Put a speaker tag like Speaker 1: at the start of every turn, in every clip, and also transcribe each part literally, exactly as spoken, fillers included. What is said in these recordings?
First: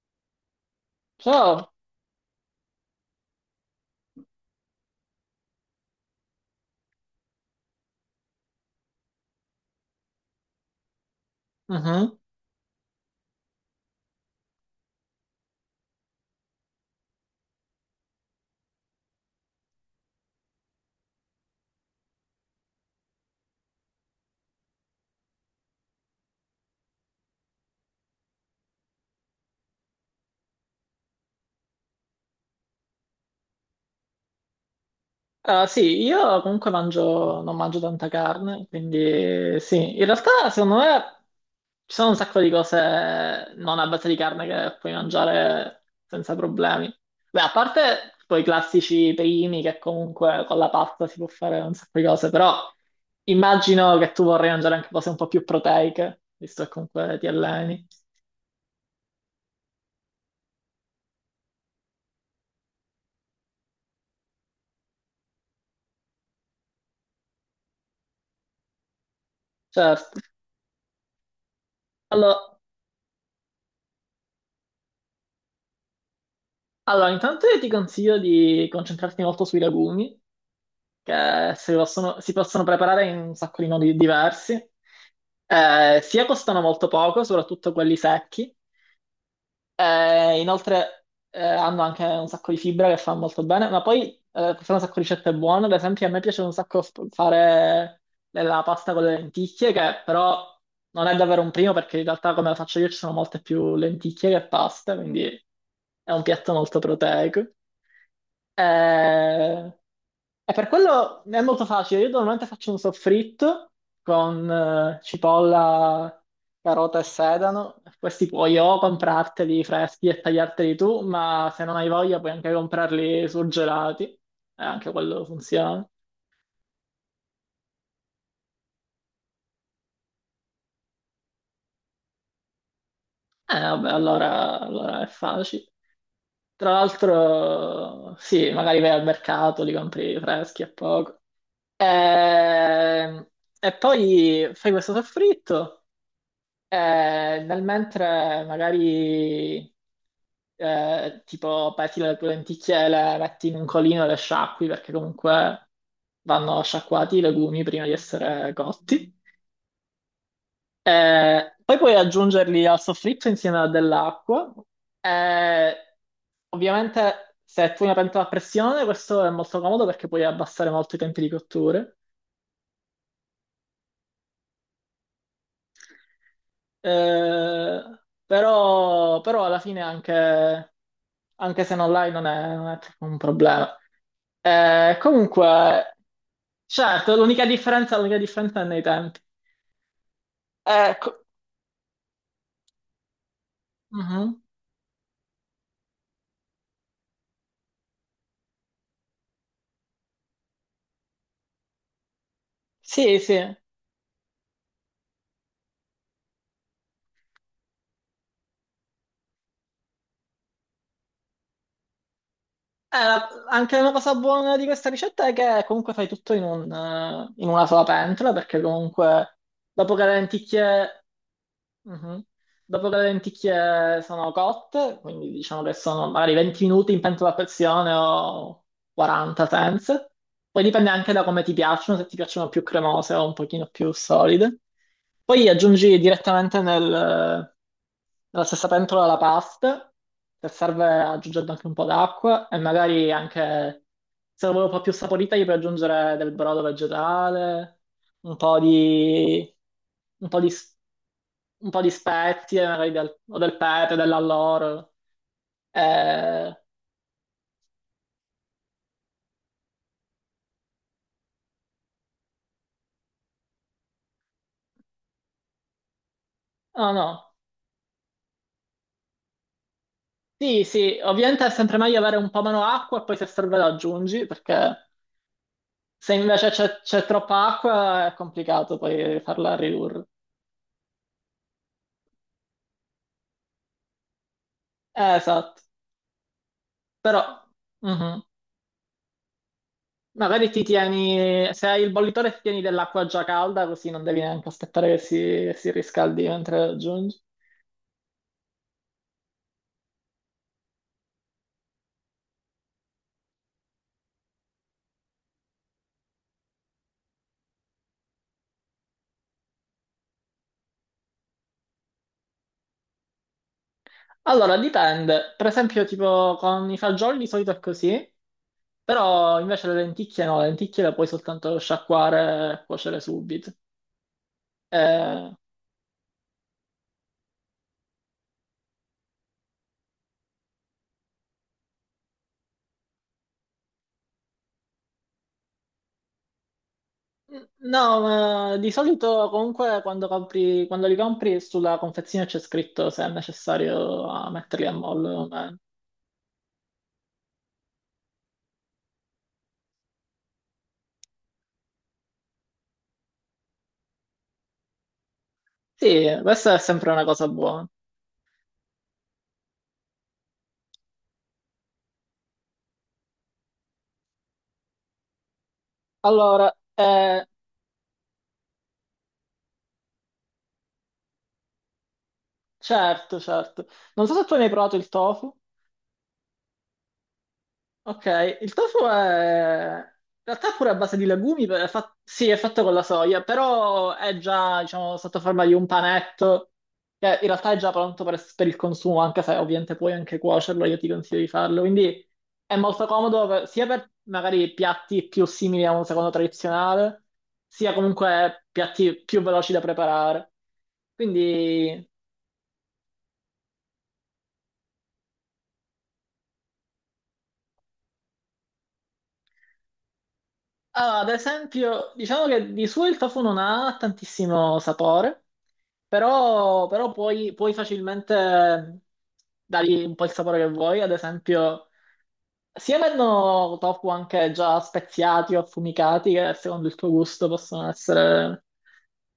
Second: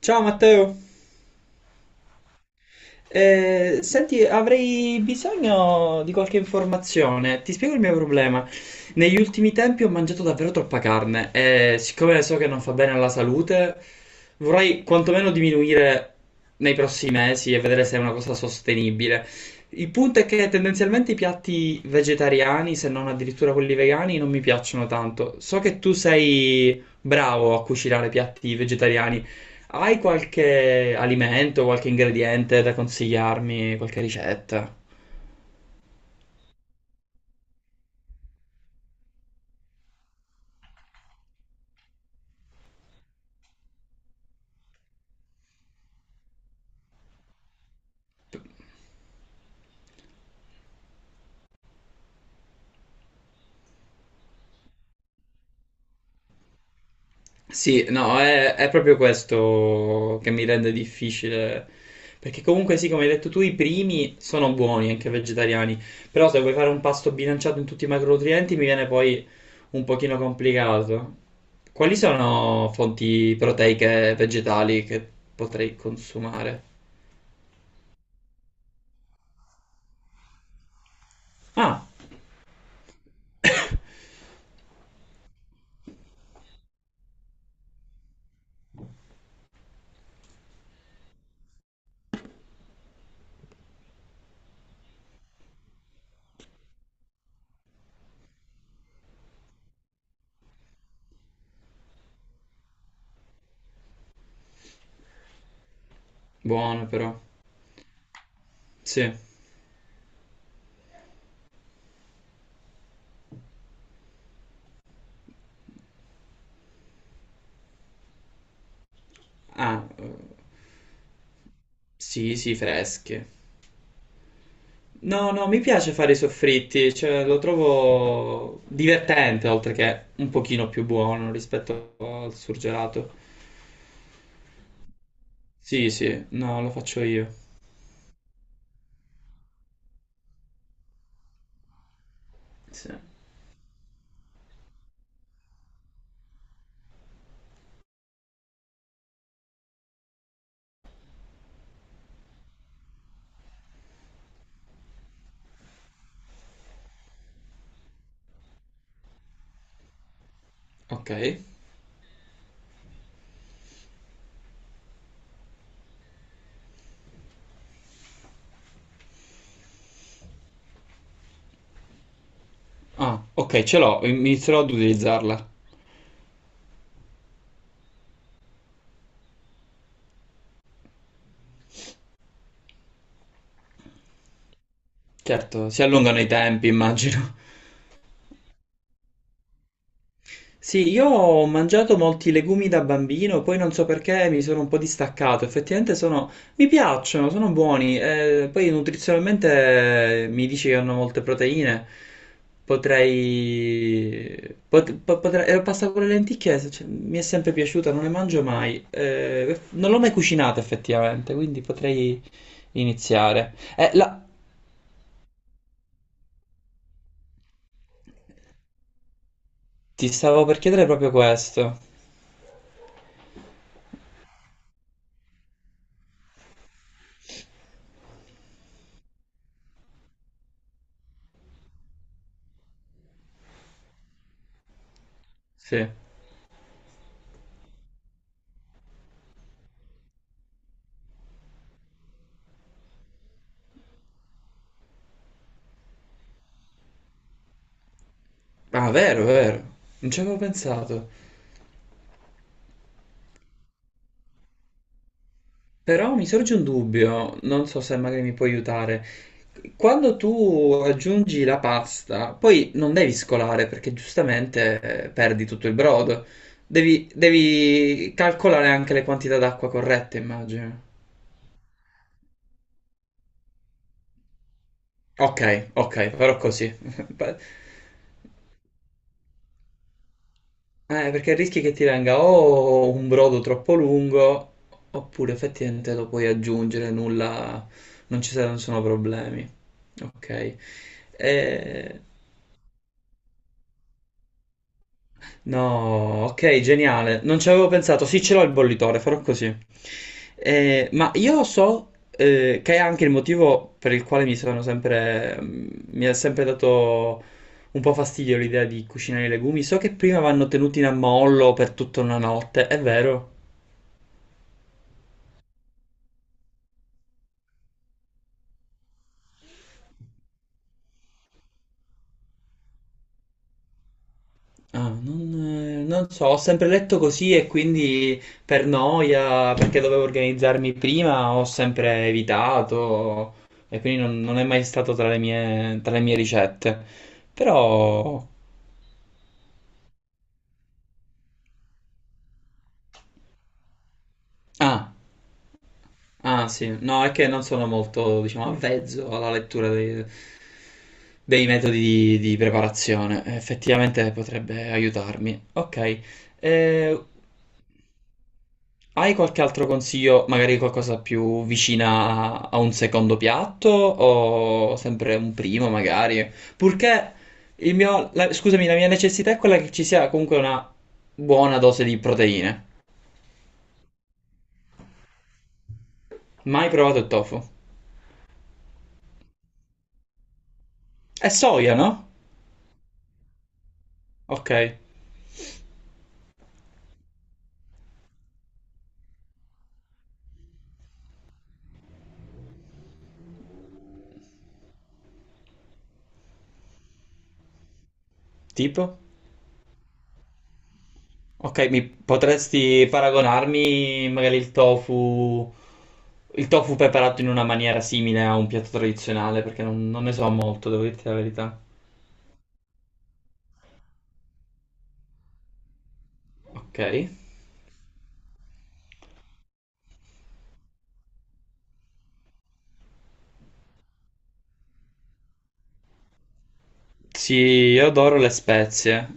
Speaker 1: Ciao Matteo.
Speaker 2: Ciao.
Speaker 1: Eh, senti, avrei bisogno di qualche informazione. Ti spiego il mio problema. Negli ultimi tempi ho mangiato davvero troppa carne e
Speaker 2: Mhm.
Speaker 1: siccome so che non fa bene alla salute, vorrei quantomeno diminuire nei prossimi mesi e vedere se è una cosa sostenibile. Il punto è che tendenzialmente i piatti vegetariani, se non addirittura quelli vegani, non mi piacciono tanto. So che tu sei bravo a cucinare piatti vegetariani. Hai qualche alimento, qualche ingrediente da consigliarmi, qualche ricetta?
Speaker 2: Ah, sì, io comunque mangio, non mangio tanta carne, quindi sì, in realtà secondo me ci sono un sacco di cose non a base di carne che puoi mangiare senza problemi. Beh, a parte poi i classici primi che comunque con la pasta si può fare un sacco di cose, però immagino che tu vorrai mangiare anche cose un po' più proteiche, visto che comunque ti
Speaker 1: Sì,
Speaker 2: alleni.
Speaker 1: no, è, è proprio questo che mi rende difficile. Perché comunque sì, come hai detto tu, i primi sono buoni, anche vegetariani. Però se vuoi fare un pasto bilanciato in tutti i macronutrienti, mi viene poi un pochino
Speaker 2: Certo.
Speaker 1: complicato. Quali
Speaker 2: Allora,
Speaker 1: sono fonti proteiche vegetali che potrei consumare?
Speaker 2: allora intanto io ti consiglio di concentrarti molto sui legumi che si
Speaker 1: Ah,
Speaker 2: possono, si possono preparare in un sacco di modi diversi. Eh, sia costano molto poco, soprattutto quelli secchi. Eh, inoltre eh, hanno anche un sacco di fibra che fa molto bene, ma poi eh, sono un sacco di ricette buone, ad esempio a me piace un sacco f- fare la pasta con le lenticchie, che però non è davvero un primo perché in realtà come la faccio io ci sono molte più lenticchie che pasta, quindi è un piatto molto
Speaker 1: buone però.
Speaker 2: proteico.
Speaker 1: Sì.
Speaker 2: Eh, E per quello è molto facile. Io normalmente faccio un soffritto con eh, cipolla, carota e sedano. Questi puoi o comprarteli
Speaker 1: Ah,
Speaker 2: freschi
Speaker 1: eh,
Speaker 2: e tagliarteli tu, ma se non hai voglia puoi
Speaker 1: sì,
Speaker 2: anche
Speaker 1: sì,
Speaker 2: comprarli
Speaker 1: fresche.
Speaker 2: surgelati. E anche quello
Speaker 1: No, no, mi
Speaker 2: funziona.
Speaker 1: piace fare i soffritti, cioè lo trovo divertente, oltre che un pochino più buono rispetto al surgelato.
Speaker 2: Eh, vabbè, allora, allora è facile.
Speaker 1: Sì, sì, no, lo
Speaker 2: Tra
Speaker 1: faccio io.
Speaker 2: l'altro, sì, magari vai al mercato, li compri freschi a poco.
Speaker 1: Sì.
Speaker 2: Ehm, E poi fai questo soffritto. Eh, nel mentre magari eh, tipo peti le tue lenticchie, le metti in un colino e le sciacqui perché comunque vanno sciacquati i legumi prima di essere cotti.
Speaker 1: Ok.
Speaker 2: Eh, poi puoi aggiungerli al soffritto insieme a dell'acqua. Eh, Ovviamente se tu hai una pentola a pressione questo è molto comodo perché puoi abbassare molto i tempi di cottura.
Speaker 1: Ah, ok, ce l'ho, inizierò ad utilizzarla.
Speaker 2: Eh, Però, però alla fine è anche anche se non l'hai non è, non è troppo un problema. Eh,
Speaker 1: Certo, si
Speaker 2: comunque,
Speaker 1: allungano i tempi,
Speaker 2: certo,
Speaker 1: immagino.
Speaker 2: l'unica differenza, l'unica differenza è nei tempi.
Speaker 1: Sì,
Speaker 2: Eh,
Speaker 1: io
Speaker 2: co-
Speaker 1: ho mangiato molti legumi da bambino, poi non so perché
Speaker 2: mhm.
Speaker 1: mi sono un po' distaccato. Effettivamente sono, mi piacciono, sono buoni. Eh, poi nutrizionalmente eh, mi dici che hanno molte proteine.
Speaker 2: Sì, sì. Eh,
Speaker 1: Potrei, pot- po- potrei, eh, pasta con le lenticchie, se- cioè, mi è sempre piaciuta, non le mangio mai. Eh, non l'ho mai cucinata effettivamente, quindi potrei
Speaker 2: la-
Speaker 1: iniziare.
Speaker 2: anche
Speaker 1: Eh,
Speaker 2: una cosa
Speaker 1: la-
Speaker 2: buona di questa ricetta è che comunque fai tutto in, un, eh, in una sola pentola, perché comunque dopo che
Speaker 1: ti
Speaker 2: le
Speaker 1: stavo per chiedere
Speaker 2: lenticchie...
Speaker 1: proprio questo.
Speaker 2: Mhm. Dopo che le lenticchie sono cotte, quindi diciamo che sono magari venti minuti in pentola a pressione o quaranta senza. Poi dipende anche da come ti piacciono, se ti piacciono più cremose o un pochino più solide. Poi
Speaker 1: Sì.
Speaker 2: aggiungi direttamente nel- nella stessa pentola la pasta, se serve aggiungendo anche un po' d'acqua e magari anche, se la vuoi un po' più saporita, gli puoi aggiungere del brodo vegetale, un po'
Speaker 1: Ah, vero,
Speaker 2: di,
Speaker 1: vero. Non ci
Speaker 2: un
Speaker 1: avevo
Speaker 2: po' di, s-
Speaker 1: pensato.
Speaker 2: un po' di spezie, magari del, o del pepe, dell'alloro.
Speaker 1: Però mi sorge
Speaker 2: Eh,
Speaker 1: un dubbio, non so se magari mi puoi aiutare. Quando tu aggiungi la pasta, poi non devi scolare perché giustamente eh, perdi tutto il brodo.
Speaker 2: no,
Speaker 1: Devi,
Speaker 2: no.
Speaker 1: devi calcolare anche le quantità d'acqua corrette,
Speaker 2: Sì,
Speaker 1: immagino.
Speaker 2: sì, ovviamente è sempre meglio avere un po' meno acqua e poi se serve la aggiungi perché...
Speaker 1: Ok, ok,
Speaker 2: Se
Speaker 1: farò
Speaker 2: invece
Speaker 1: così.
Speaker 2: c'è c'è
Speaker 1: Pa-
Speaker 2: troppa acqua è complicato poi farla ridurre.
Speaker 1: Eh, perché rischi che ti venga o un brodo troppo lungo,
Speaker 2: Eh,
Speaker 1: oppure
Speaker 2: esatto,
Speaker 1: effettivamente lo puoi aggiungere,
Speaker 2: però
Speaker 1: nulla, non
Speaker 2: mhm.
Speaker 1: ci saranno sono problemi.
Speaker 2: Magari
Speaker 1: Ok.
Speaker 2: ti tieni, se hai il
Speaker 1: Eh,
Speaker 2: bollitore ti tieni dell'acqua già calda così non devi neanche aspettare che si, che si
Speaker 1: No,
Speaker 2: riscaldi mentre
Speaker 1: ok,
Speaker 2: la aggiungi.
Speaker 1: geniale. Non ci avevo pensato. Sì, ce l'ho il bollitore, farò così. Eh, ma io so eh, che è anche il motivo per il quale mi sono sempre, mm, mi ha sempre dato un po' fastidio l'idea di cucinare i legumi. So che prima vanno tenuti in ammollo per tutta una notte, è vero?
Speaker 2: Allora, dipende. Per esempio, tipo con i fagioli di solito è così, però invece le lenticchie no, le lenticchie le puoi soltanto sciacquare e cuocere subito.
Speaker 1: Ah,
Speaker 2: Eh,
Speaker 1: non, eh, non so, ho sempre letto così e quindi per noia, perché dovevo organizzarmi prima, ho sempre evitato e quindi non, non è mai stato tra le mie, tra le mie ricette.
Speaker 2: No,
Speaker 1: Però...
Speaker 2: ma di solito comunque quando compri, quando li compri sulla confezione c'è scritto se è necessario a metterli a
Speaker 1: Ah,
Speaker 2: mollo o meno.
Speaker 1: ah sì, no, è che non sono molto, diciamo, avvezzo alla lettura dei, dei metodi di, di preparazione. Effettivamente potrebbe aiutarmi. Ok,
Speaker 2: Sì, questa è sempre una
Speaker 1: eh,
Speaker 2: cosa buona.
Speaker 1: hai qualche altro consiglio, magari qualcosa più vicina a a un secondo piatto o sempre un primo magari?
Speaker 2: Allora,
Speaker 1: Purché
Speaker 2: eh,
Speaker 1: il mio, la- scusami, la mia necessità è quella che ci sia comunque una buona dose di proteine.
Speaker 2: certo, certo. Non so se tu hai mai provato il tofu.
Speaker 1: Mai provato il tofu?
Speaker 2: Ok, il tofu è... In realtà è pure a base di
Speaker 1: È
Speaker 2: legumi, è
Speaker 1: soia,
Speaker 2: fa-
Speaker 1: no?
Speaker 2: sì, è fatto con la soia, però è
Speaker 1: Ok,
Speaker 2: già, diciamo, sotto forma di un panetto, che in realtà è già pronto per, per il consumo, anche se ovviamente puoi anche cuocerlo, io ti consiglio di farlo. Quindi è molto comodo per- sia per magari piatti più simili a un secondo tradizionale, sia comunque
Speaker 1: tipo?
Speaker 2: piatti più veloci da preparare.
Speaker 1: Ok, mi
Speaker 2: Quindi,
Speaker 1: potresti paragonarmi magari il tofu, il tofu preparato in una maniera simile a un piatto tradizionale, perché non, non ne so molto, devo
Speaker 2: ah,
Speaker 1: dirti
Speaker 2: ad
Speaker 1: la verità.
Speaker 2: esempio, diciamo che di suo il tofu non ha tantissimo sapore. Però,
Speaker 1: Ok.
Speaker 2: però puoi, puoi facilmente dargli un po' il sapore che vuoi, ad esempio, sia vendono tofu anche già speziati o affumicati, che secondo il tuo gusto
Speaker 1: Sì,
Speaker 2: possono
Speaker 1: io adoro le
Speaker 2: essere,
Speaker 1: spezie.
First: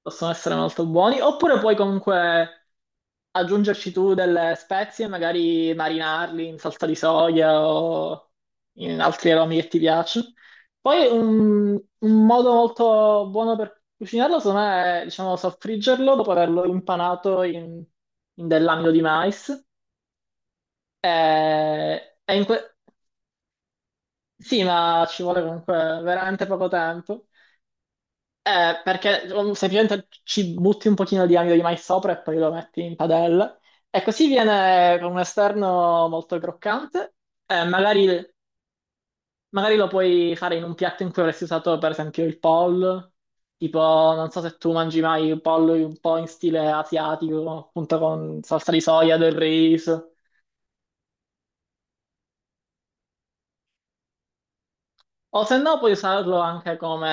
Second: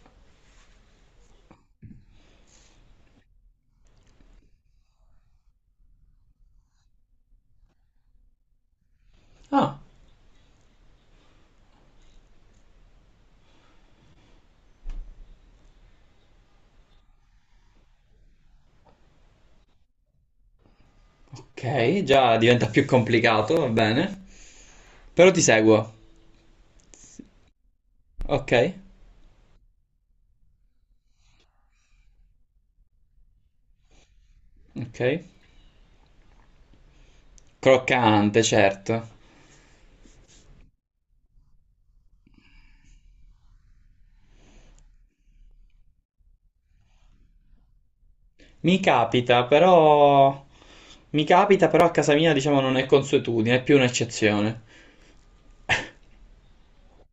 Speaker 2: possono essere molto buoni, oppure puoi comunque aggiungerci tu delle spezie, magari marinarli in salsa di soia o in altri aromi che
Speaker 1: Ah,
Speaker 2: ti piacciono. Poi un, un modo molto buono per cucinarlo, secondo me, è, diciamo, soffriggerlo dopo averlo impanato in, in dell'amido di mais. E-
Speaker 1: ok,
Speaker 2: e
Speaker 1: già
Speaker 2: in
Speaker 1: diventa
Speaker 2: que-
Speaker 1: più complicato, va bene.
Speaker 2: sì, ma ci
Speaker 1: Però ti
Speaker 2: vuole comunque
Speaker 1: seguo.
Speaker 2: veramente poco tempo.
Speaker 1: Ok,
Speaker 2: Eh, perché um, semplicemente ci butti un pochino di amido di mais sopra e poi lo metti in padella. E così viene con un
Speaker 1: ok.
Speaker 2: esterno molto croccante. Eh, magari,
Speaker 1: Croccante, certo.
Speaker 2: magari lo puoi fare in un piatto in cui avresti usato, per esempio, il pollo. Tipo, non so se tu mangi mai il pollo un po' in stile asiatico, appunto con salsa di
Speaker 1: Mi
Speaker 2: soia, del
Speaker 1: capita,
Speaker 2: riso.
Speaker 1: però... Mi capita, però a casa mia, diciamo, non è consuetudine, è più un'eccezione.
Speaker 2: O se no puoi usarlo anche come...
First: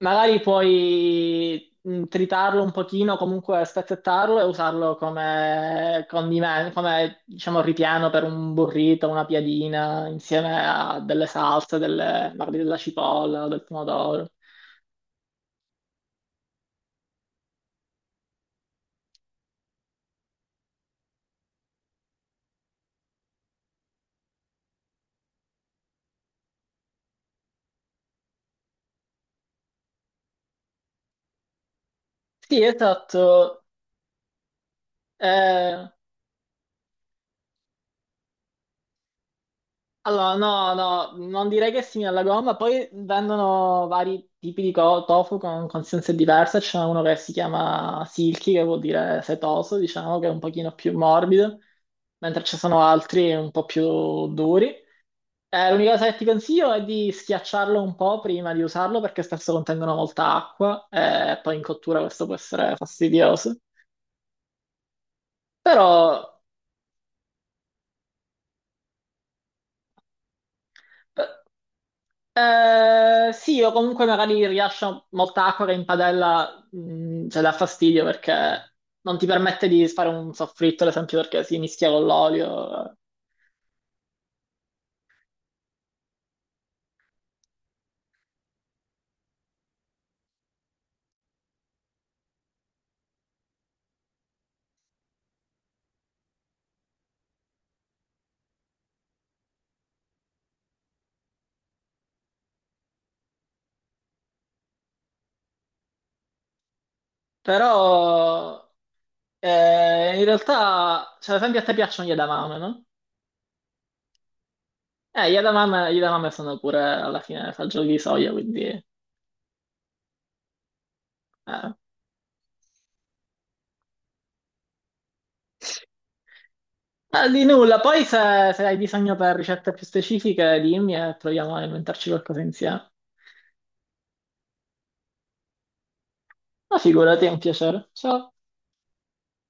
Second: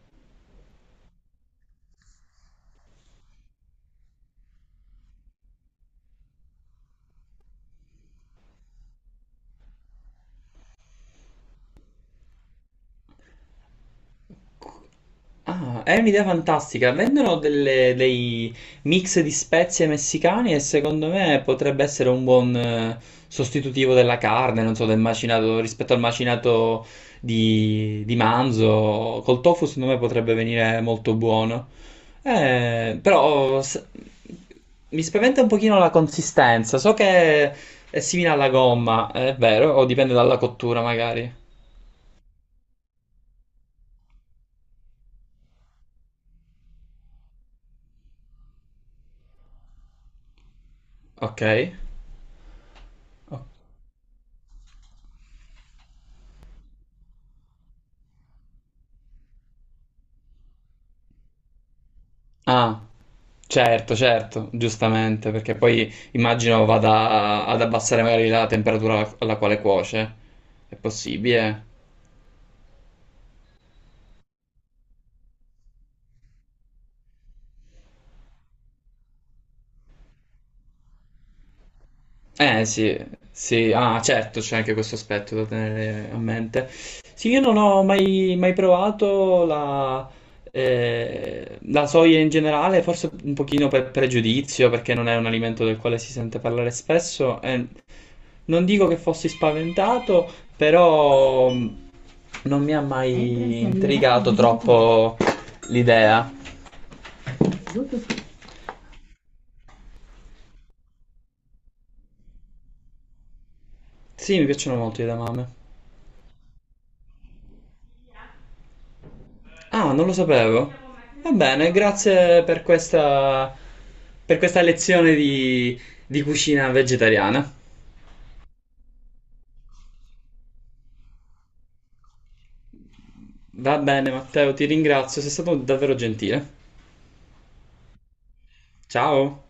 Speaker 2: Magari puoi mh, tritarlo un pochino, comunque spezzettarlo e usarlo come condimento, come diciamo ripieno per un burrito, una piadina, insieme a delle salse, delle- magari della cipolla o del pomodoro.
Speaker 1: Ah, è un'idea fantastica. Vendono delle- dei mix di spezie messicane e secondo me potrebbe essere un buon eh, sostitutivo della carne, non so, del macinato rispetto al macinato di, di manzo. Col tofu secondo me potrebbe venire molto buono.
Speaker 2: Sì,
Speaker 1: Eh,
Speaker 2: esatto.
Speaker 1: però s- Mi spaventa un pochino
Speaker 2: Eh,
Speaker 1: la consistenza. So che è simile alla gomma, è vero, o dipende
Speaker 2: Allora,
Speaker 1: dalla
Speaker 2: no,
Speaker 1: cottura
Speaker 2: no,
Speaker 1: magari.
Speaker 2: non direi che è simile alla gomma, poi vendono vari tipi di co- tofu con consistenze diverse, c'è uno che si chiama silky, che vuol dire setoso, diciamo, che è un pochino più
Speaker 1: Ok.
Speaker 2: morbido, mentre ci sono altri
Speaker 1: Ok.
Speaker 2: un po' più duri. Eh, l'unica cosa che ti consiglio è di schiacciarlo un po' prima di usarlo, perché spesso contengono molta acqua, e poi in cottura questo può essere
Speaker 1: Ah,
Speaker 2: fastidioso.
Speaker 1: certo, certo, giustamente, perché
Speaker 2: Però...
Speaker 1: poi immagino vada a- ad abbassare magari la temperatura alla alla quale cuoce. È
Speaker 2: eh,
Speaker 1: possibile?
Speaker 2: Eh, sì, o comunque magari rilascio molta acqua che in padella, mh, cioè dà fastidio perché non ti permette di fare un soffritto, ad esempio, perché si mischia con
Speaker 1: Eh
Speaker 2: l'olio.
Speaker 1: sì, sì, ah certo, c'è anche questo aspetto da tenere a mente. Sì, io non ho mai, mai provato la, eh, la soia in generale, forse un pochino per pregiudizio, perché non è un alimento del quale si sente parlare spesso. E non dico che fossi spaventato, però mh, non mi ha mai intrigato troppo l'idea.
Speaker 2: Però eh, in realtà, cioè, ad esempio, a te piacciono gli edamame, no?
Speaker 1: Sì, mi piacciono molto le
Speaker 2: Eh, gli
Speaker 1: edamame.
Speaker 2: edamame, gli edamame sono pure alla fine fagioli di soia, quindi
Speaker 1: Ah, non lo sapevo. Va bene,
Speaker 2: eh.
Speaker 1: grazie per questa, per questa lezione di, di cucina
Speaker 2: Eh, di
Speaker 1: vegetariana.
Speaker 2: nulla. Poi se, se hai bisogno per ricette più specifiche, dimmi e proviamo a inventarci qualcosa insieme.
Speaker 1: Va bene, Matteo, ti ringrazio, sei stato davvero gentile.
Speaker 2: Ma figurati, è un piacere. Ciao.
Speaker 1: Ciao.